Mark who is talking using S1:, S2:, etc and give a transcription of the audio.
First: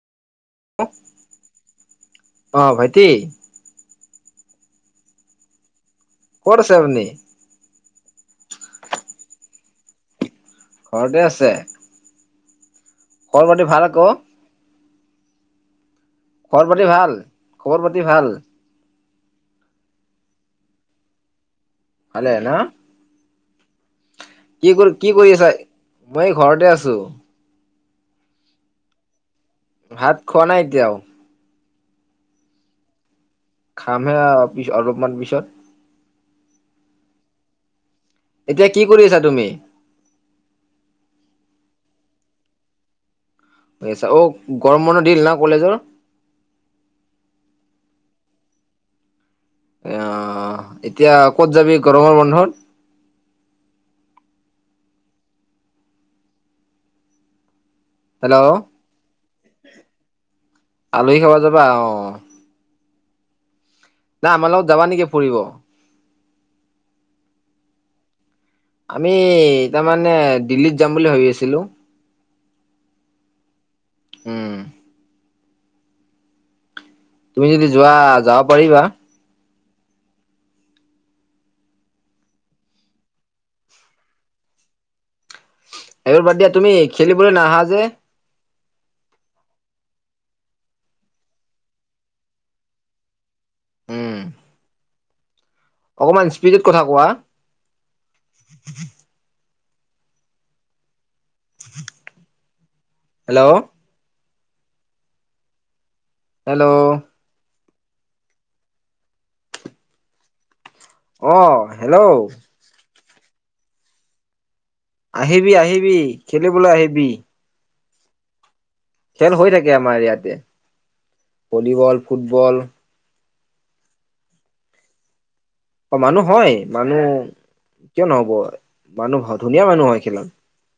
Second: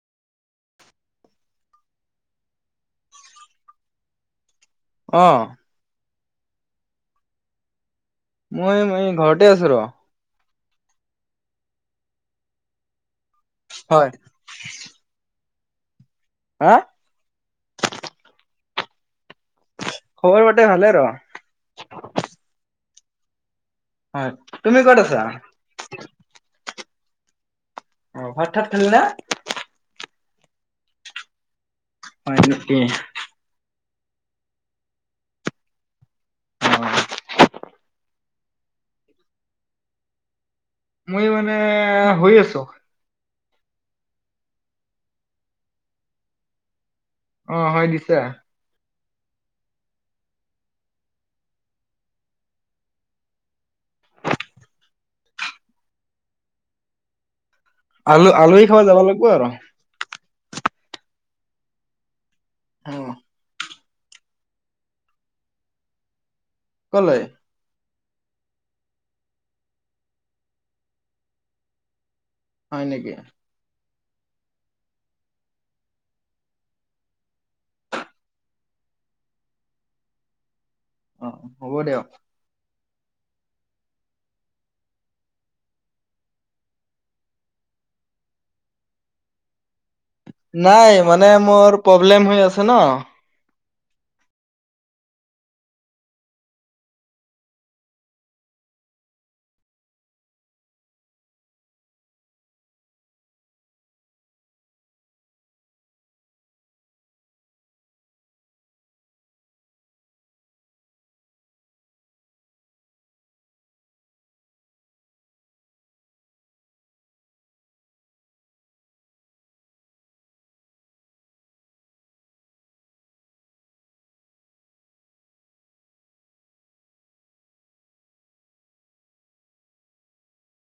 S1: উউ, অ ভাইটি।
S2: অঅ
S1: ক'ত আছে আপনি।
S2: মই-মই ঘৰতে আছোঁ ৰহ।
S1: ঘৰতে আছে। খবৰ পাতি ভাল আকৌ।
S2: হয়
S1: খবৰ
S2: হা
S1: পাতি ভাল-খবৰ পাতি ভাল।
S2: খবৰ পতি ভালে ৰহ।
S1: ভালে নঅ।
S2: হয় তুমি ক'ত
S1: কি-কৰ-কি-কৰি আছা, মই ঘৰতে আছোঁ।
S2: অঅ ভাত চাত খালি নে।
S1: ভাত খোৱা নাই এতিয়াও।
S2: হয় নকি।
S1: খামহে আৰু-পিছঅ-অলপমান পিছত।
S2: অ অ।
S1: এতিয়া কি কৰি আছাঁ তুমি।
S2: মই মানে হৈ আছোঁ।
S1: এই চা, অ, গৰম বন্ধ দিল না কলেজৰ।
S2: অ হয় দিছে
S1: এ আহ এতিয়া ক'ত যাবি গৰমৰ বন্ধত
S2: আলু
S1: হেল্ল'
S2: আলুি খাব যাব লাগিব আৰু
S1: আলহী খাব যাবা আহ
S2: অ
S1: নাই আমাৰ লগত যাবা নেকি পৰিুৰিব
S2: কলে
S1: আমি তাৰমানানে দিল্লীত যাম বুলি ভাবি আছিলো
S2: হয় নেকি
S1: উম তুমি যদি যোৱা যাব পাৰিবা
S2: অ হ'ব দিয়ক
S1: এইবোৰ বাদ দিয়া তুমি খেলিবলৈ নাহা যে
S2: নাই মানে মোৰ প্ৰব্লেম হৈ আছে ন
S1: উম অকমান স্পিডত কথা কোৱা হেল্ল' হেল্ল' আহ হেল্ল' আহিবি আহিবি খেলিবলৈ আহিবি খেল হৈ থাকে আমাৰ ইয়াতে ভলীবল ফুটবল অ মানুহ হয় মানুহ কিয় নহব মানুহ ধুনীয়া মানুহ হয় খিলান